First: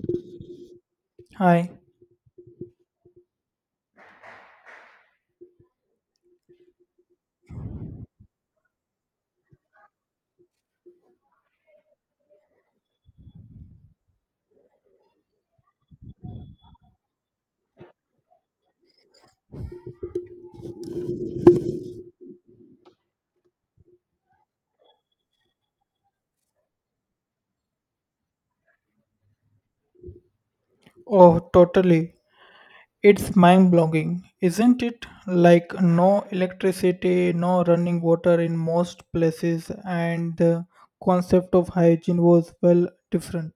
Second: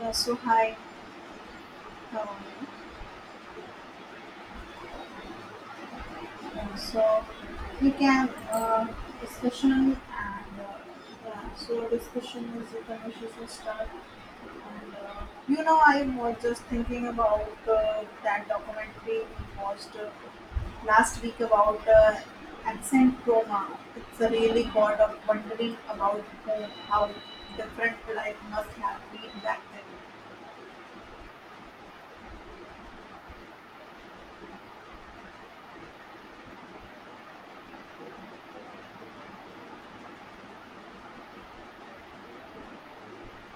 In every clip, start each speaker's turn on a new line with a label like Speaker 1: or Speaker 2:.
Speaker 1: Yeah, so hi,
Speaker 2: Hi.
Speaker 1: how are you? Yeah, so we can discussion and uh, yeah, so discussion is a conversation start. And I was just thinking about that documentary we watched last week about accent trauma. It's a really got of wondering about how different life must have been back then.
Speaker 2: Oh, totally. It's mind blowing, isn't it? Like, no electricity, no running water in most places, and the concept of hygiene was well different.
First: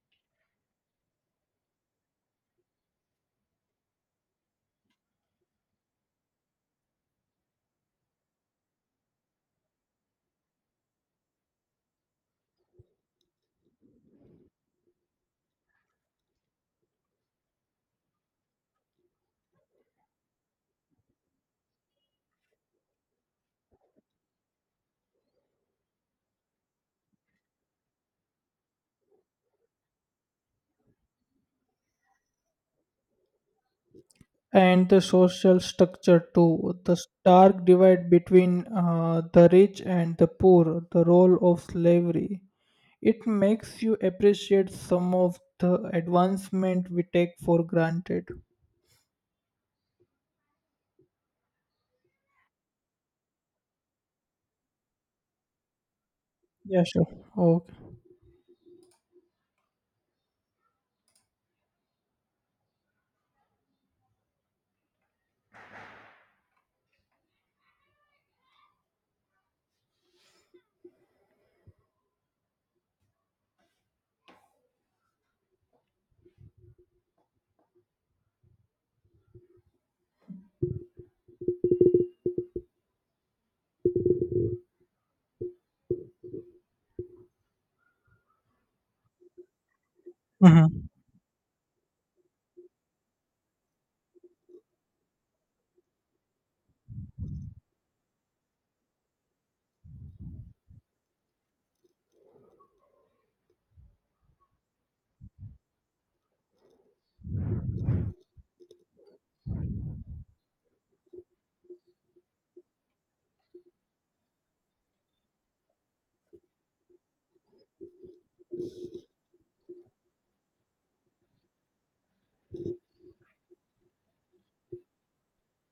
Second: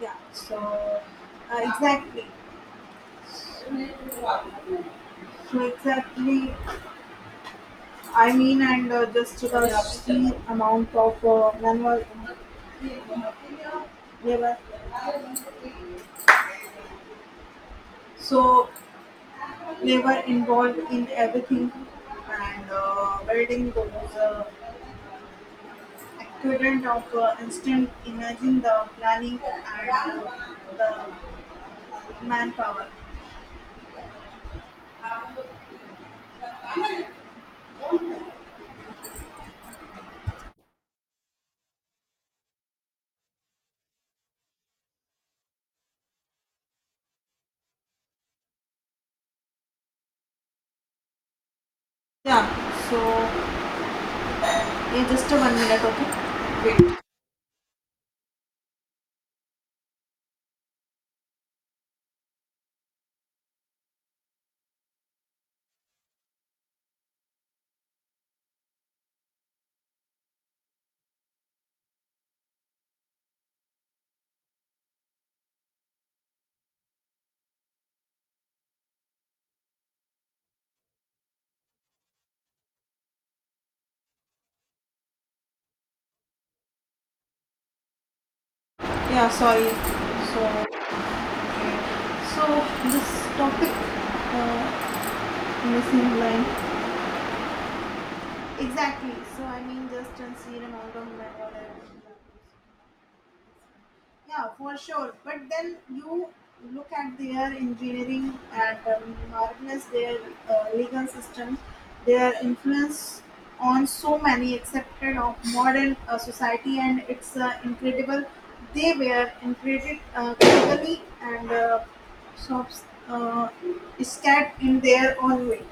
Speaker 1: Exactly. So exactly, I mean, and just the sheer amount of manual labor. So labor involved in everything, and building those uh, equivalent of instant. Imagine the planning and the manpower.
Speaker 2: And the social structure, too. The stark divide between the rich and the poor, the role of slavery. It makes you appreciate some of the advancement we take for granted.
Speaker 1: Yeah. So yeah, just a one minute, okay?
Speaker 2: Yeah,
Speaker 1: Wait.
Speaker 2: sure. Okay.
Speaker 1: Yeah. Sorry. So
Speaker 2: Mhm.
Speaker 1: okay. So this topic, uh, missing line. Exactly. So I mean, just unseen amount of metal and yeah, for sure. But then you look at their engineering and marvelous their legal system, their influence on so many accepted of modern society, and it's incredible. They were incredibly critically and shops scared in their own way.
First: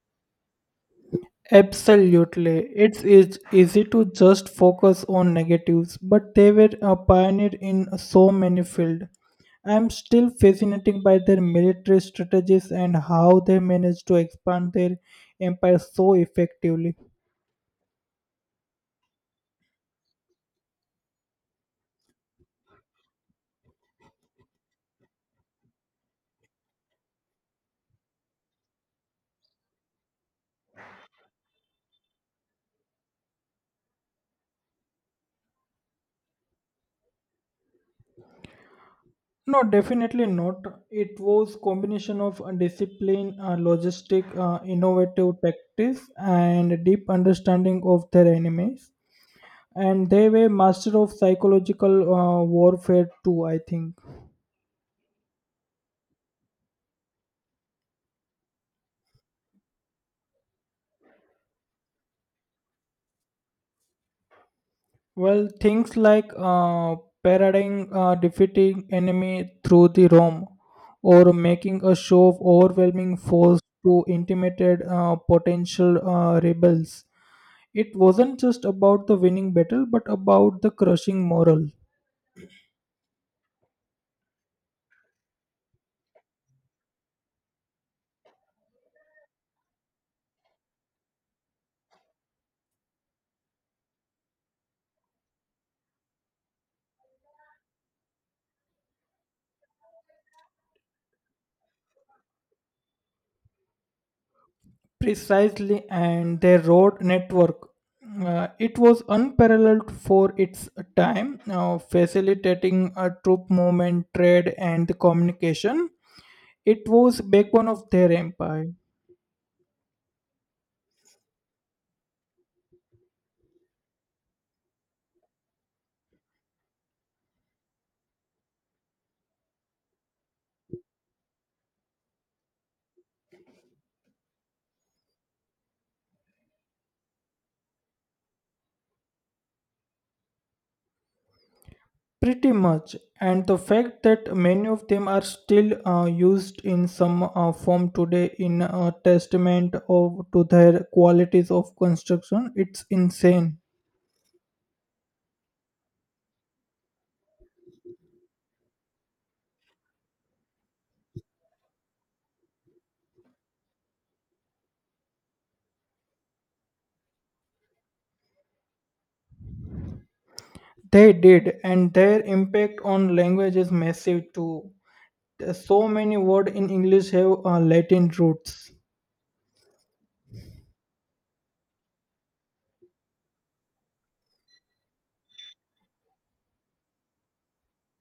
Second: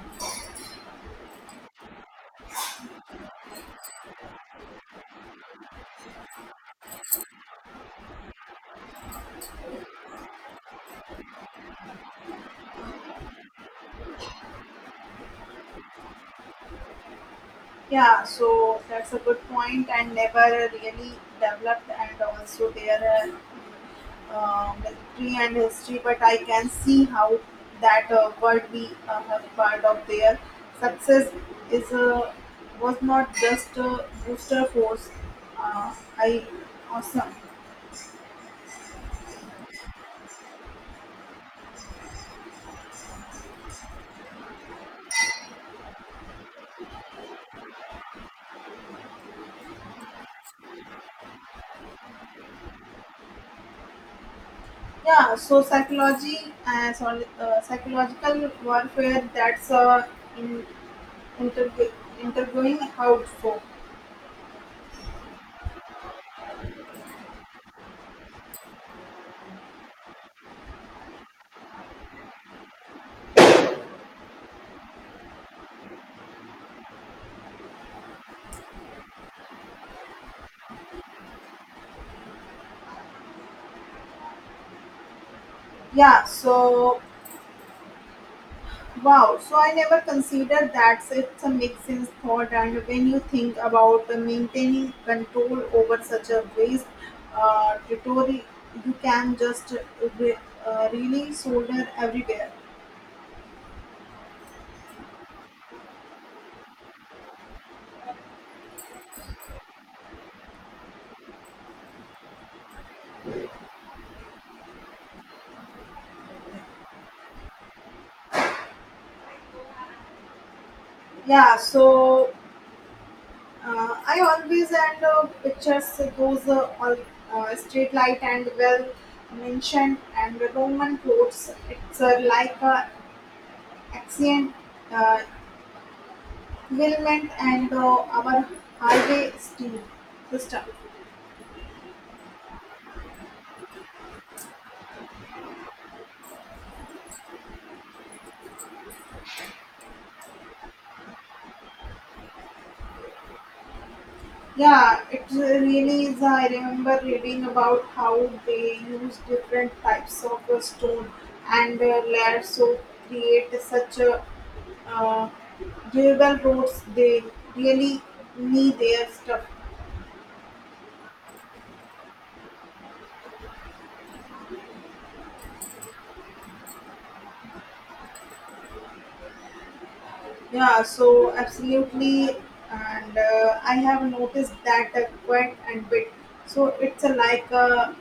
Speaker 2: Absolutely. It's easy to just focus on negatives, but they were a pioneer in so many fields. I'm still fascinated by their military strategies and how they managed to expand their empire so effectively.
Speaker 1: Yeah, so that's a good point and never really developed and also their uh, um, military and history, but I can see how that would be a part of their success is was not just a booster force. I awesome.
Speaker 2: No, definitely not. It was combination of discipline, logistic, innovative tactics, and deep understanding of their enemies. And they were master of psychological warfare too, I think.
Speaker 1: Yeah, so psychology and so, psychological warfare that's in, interg- interviewing how so.
Speaker 2: Well, things like parading defeating enemy through the roam, or making a show of overwhelming force to intimidate potential rebels. It wasn't just about the winning battle, but about the crushing moral.
Speaker 1: Yeah, so wow, so I never considered that. So it's a makes sense thought, and when you think about maintaining control over such a vast territory, you can just really solder everywhere.
Speaker 2: Precisely, and their road network. It was unparalleled for its time, facilitating a troop movement, trade, and communication. It was backbone of their empire,
Speaker 1: Yeah, so I always end pictures those street light and well mentioned and Roman clothes. It's like a ancient uh, Milment and our highway steam system.
Speaker 2: pretty much, and the fact that many of them are still used in some form today in a testament of to their qualities of construction, it's insane.
Speaker 1: Yeah, it really is. I remember reading about how they use different types of stone and layers to create such a uh, durable roads. They really need their stuff.
Speaker 2: They did, and their impact on language is massive too. There's so many words in English have Latin roots.
Speaker 1: Yeah, so absolutely, and I have noticed that quite a bit. So it's a like a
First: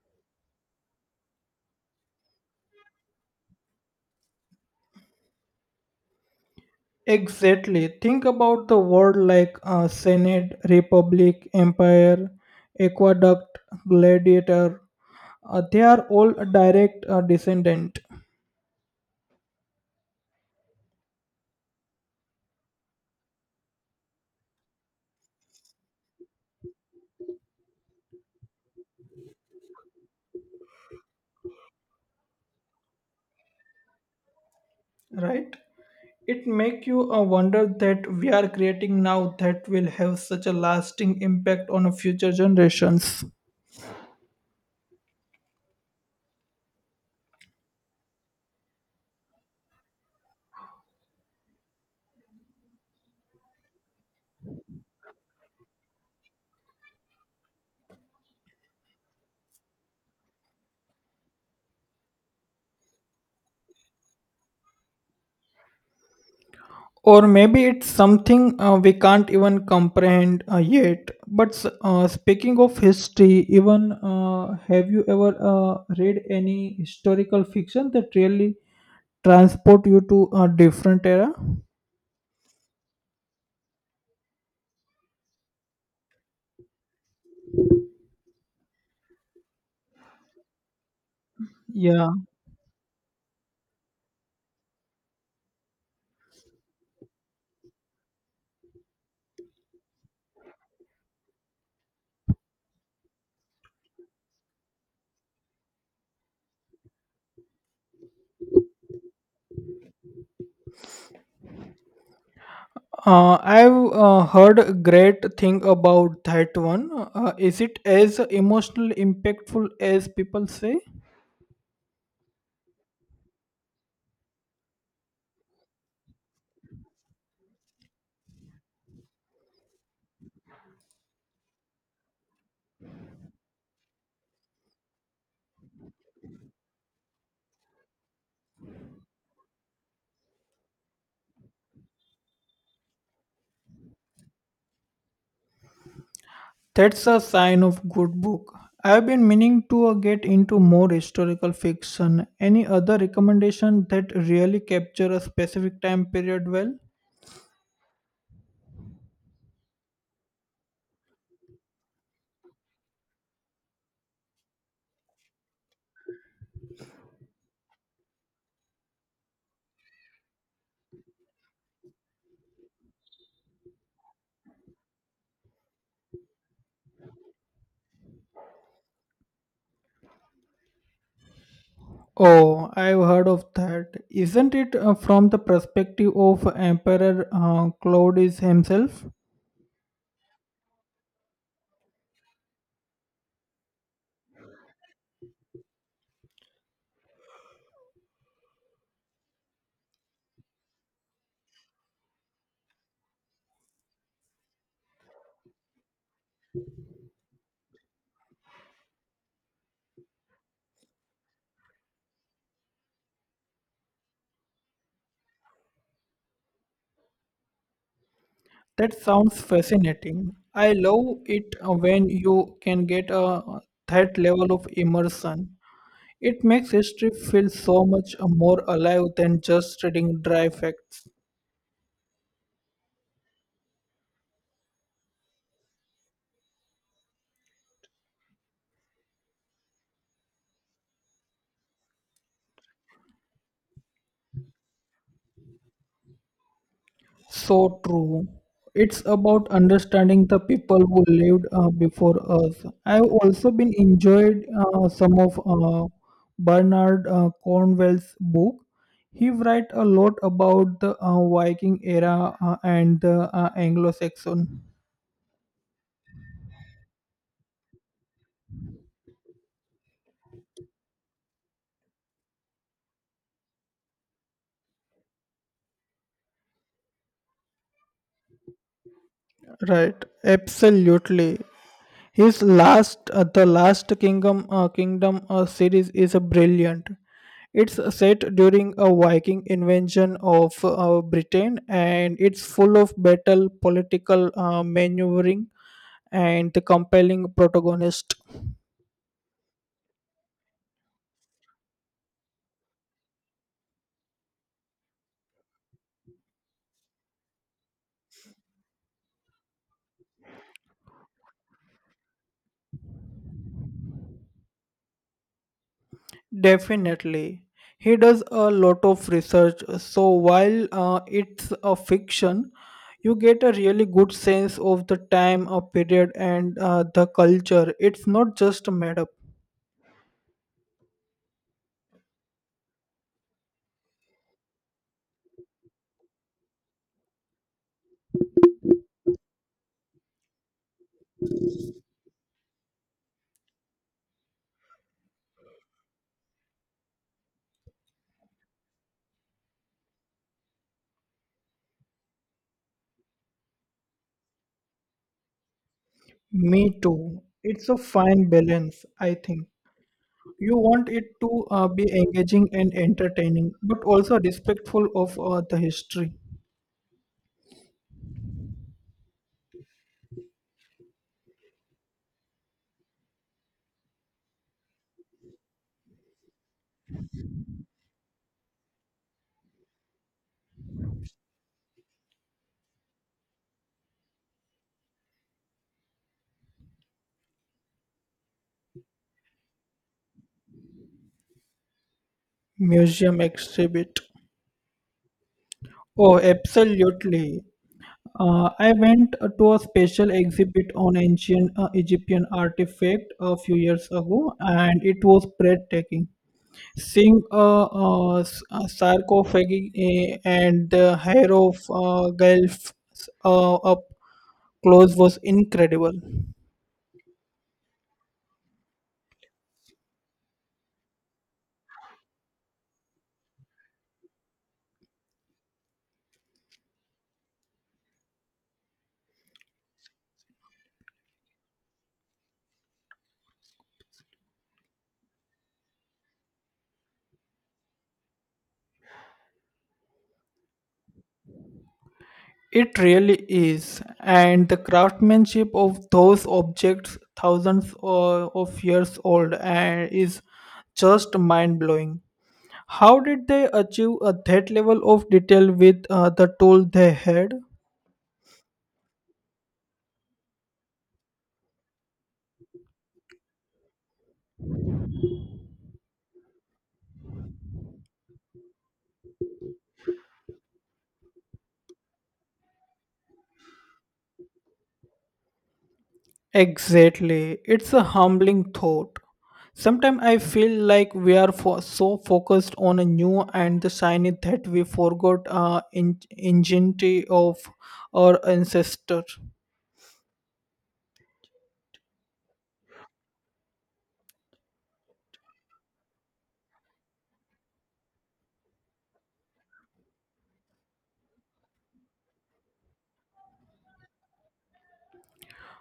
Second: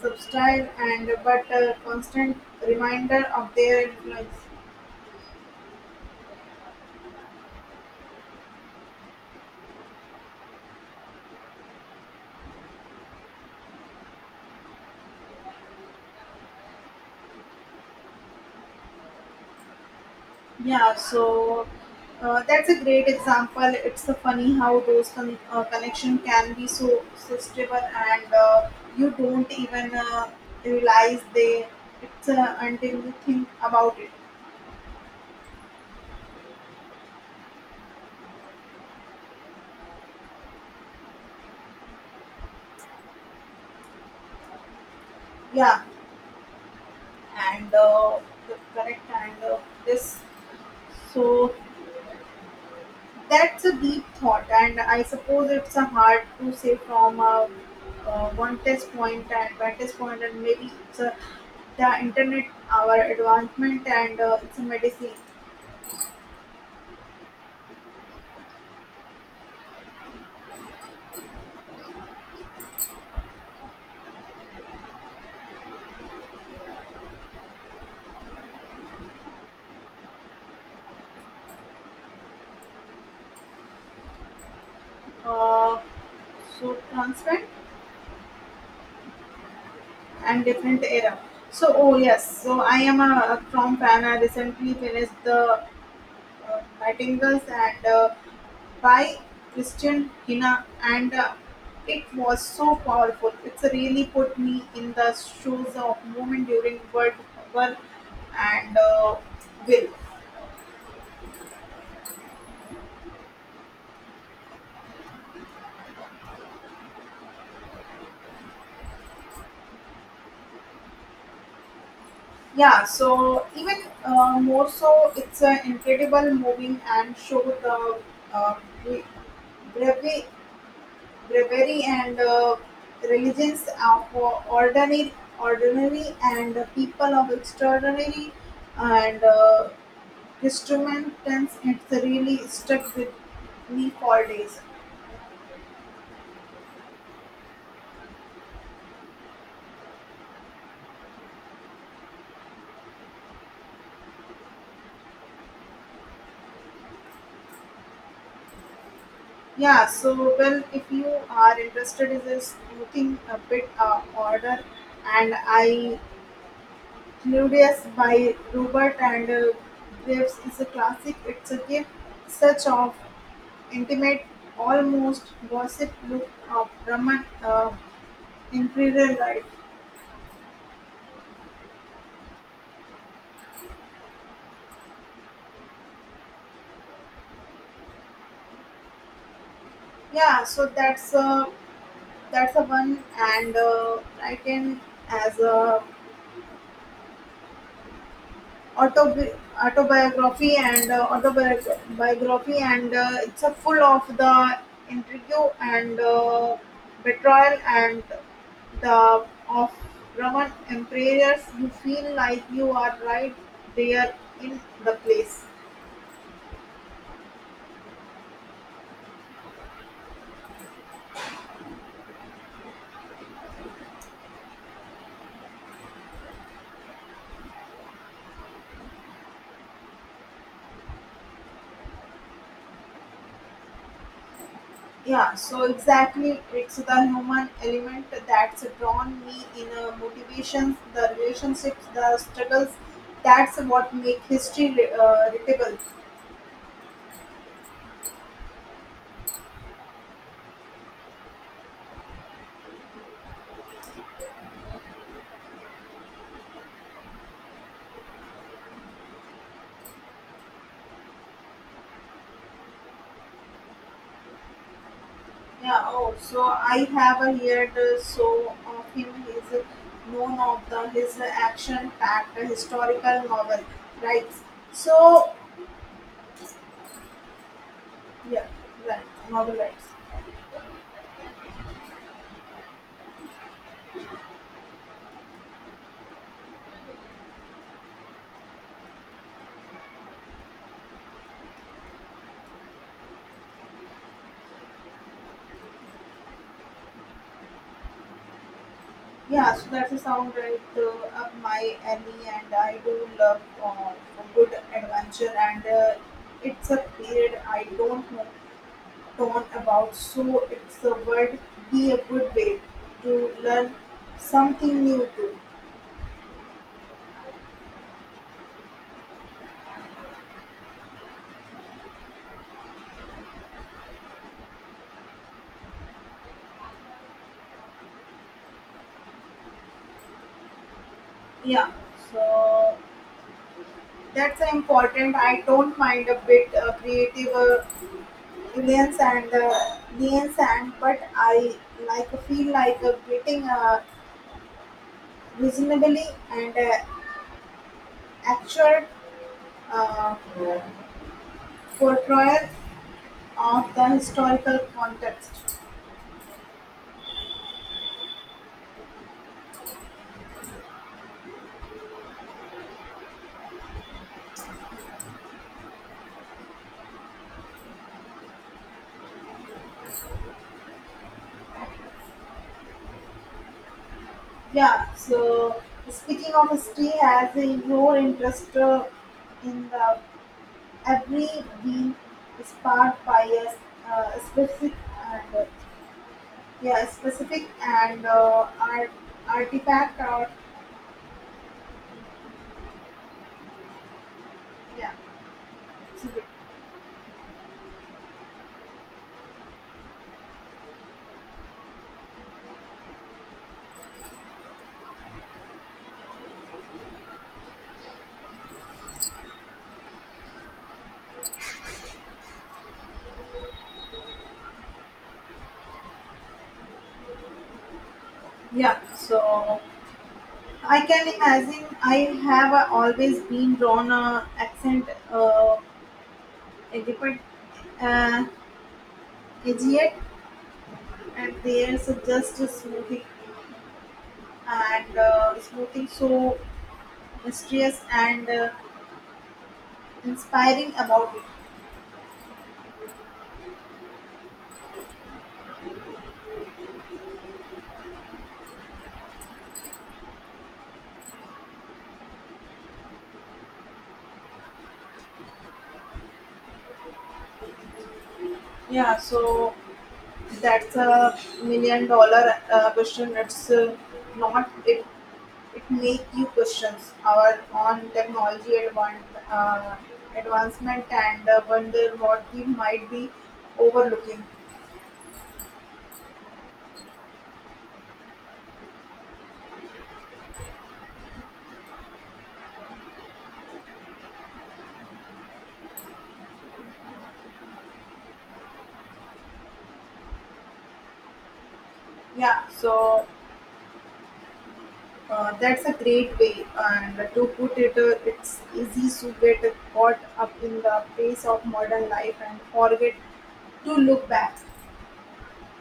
Speaker 1: substyle and but a constant reminder of their lives.
Speaker 2: Exactly. Think about the word like Senate, Republic, Empire, Aqueduct, Gladiator. They are all direct descendant,
Speaker 1: Yeah, so that's a great example. It's funny how those connection can be so sustainable, and you don't even realize they. It's until you think about it.
Speaker 2: right? It make you wonder that we are creating now that will have such a lasting impact on future generations.
Speaker 1: Yeah, and the correct and this so that's a deep thought and I suppose it's a hard to say from a one test point and maybe it's a, the internet our advancement and it's a medicine
Speaker 2: Or maybe it's something we can't even comprehend yet. But speaking of history, even have you ever read any historical fiction that really transport you to a different era?
Speaker 1: uh, so transparent and different era so oh
Speaker 2: Yeah.
Speaker 1: yes so I am a from fan I recently finished the nightingales and by Christian Hina and it was so powerful. It's really put me in the shoes of women during world hunger and will.
Speaker 2: I've heard a great thing about that one. Is it as emotionally impactful as people say?
Speaker 1: Yeah, so even more so, it's an incredible moving and show the uh, bre- bravery, bravery and religions of ordinary and people of extraordinary and instrumentals it's really stuck with me for days.
Speaker 2: That's a sign of good book. I've been meaning to get into more historical fiction. Any other recommendation that really capture a specific time period well?
Speaker 1: Yeah, so well if you are interested in this thing a bit order and I Claudius by Robert and Graves is a classic it's a gift such of intimate almost gossip look of Roman imperial life.
Speaker 2: Oh, I've heard of that. Isn't it from the perspective of Emperor Claudius himself?
Speaker 1: Yeah, so that's a one and I can as a Autobi autobiography and it's a full of the intrigue and betrayal and the of Roman emperors. You feel like you are right there in the place.
Speaker 2: That sounds fascinating. I love it when you can that level of immersion. It makes history feel so much more alive than just reading dry facts.
Speaker 1: Yeah, so exactly, it's the human element that's drawn me in motivations, the relationships, the struggles. That's what make history readable.
Speaker 2: So true. It's about understanding the people who lived before us. I've also been enjoyed some of Bernard Cornwell's book. He write a lot about the Viking era and the Anglo-Saxon.
Speaker 1: Yeah, oh, so I have a heard so of him. He's known of the his action-packed historical novel, right? So yeah, right, novel rights.
Speaker 2: Right, absolutely. His last, the last kingdom, kingdom series is brilliant. It's set during a Viking invasion of Britain, and it's full of battle, political maneuvering, and the compelling protagonist.
Speaker 1: Yeah, so that's a sound right up my alley, and I do love a good adventure, and it's a period I don't know torn about. So it's a word be a good way to learn something new too.
Speaker 2: Definitely. He does a lot of research. So while it's a fiction, you get a really good sense of the time, a period, and the culture. It's not just made up.
Speaker 1: Yeah, so. That's important. I don't mind a bit creative aliens and but I like feel like getting reasonably and actual uh, portrayal of the historical context.
Speaker 2: Me too. It's a fine balance, I think. You want it to be engaging and entertaining, but also respectful of the history.
Speaker 1: Yeah. So speaking of history, has your interest in the every being sparked by a specific and yeah, specific and art, artifact or
Speaker 2: Museum exhibit.
Speaker 1: yeah,
Speaker 2: Oh,
Speaker 1: specific.
Speaker 2: absolutely. I went to a special exhibit on ancient Egyptian artifact a few years ago, and it was breathtaking. Seeing a sarcophagi and the hair of Guelph up close was incredible.
Speaker 1: Yeah. So I can imagine I have always been drawn accent uh, Egypt, uh, Egypt, and there's just a smoothing and smoothing so mysterious and inspiring about it.
Speaker 2: It really is, and the craftsmanship of those objects, thousands of years old, and is just mind blowing. How did they achieve that level of detail with the tool they had?
Speaker 1: Yeah, so. That's a million dollar question. It's not it. It make you questions our on technology uh, advancement and wonder what we might be overlooking.
Speaker 2: Exactly. It's a humbling thought. Sometimes I feel like we are so focused on a new and the shiny that we forgot ingenuity of our ancestor.
Speaker 1: Yeah, so that's a great way. And to put it, it's easy to get caught up in the pace of modern life and forget to look back.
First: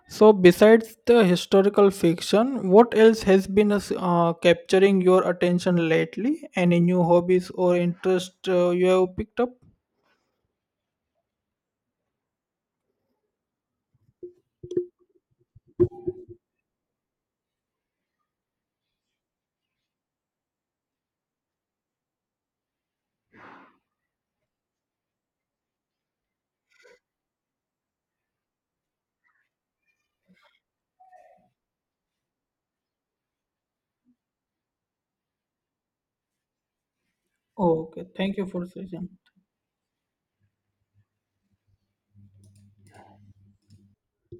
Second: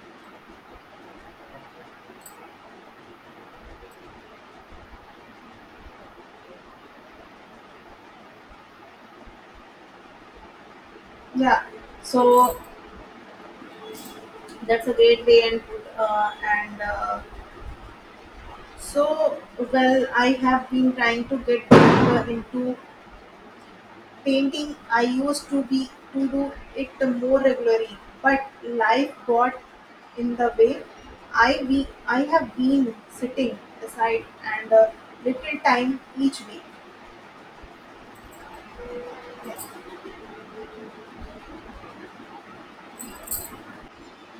Speaker 2: So, besides the historical fiction, what else has been capturing your attention lately? Any new hobbies or interest you have picked up?
Speaker 1: Yeah, so that's a great way and put and. So, well, I have been trying to get back into painting. I used to be to do it more regularly, but life got in the way. I have been sitting aside and little time each week.
Speaker 2: Okay, thank you for suggestion.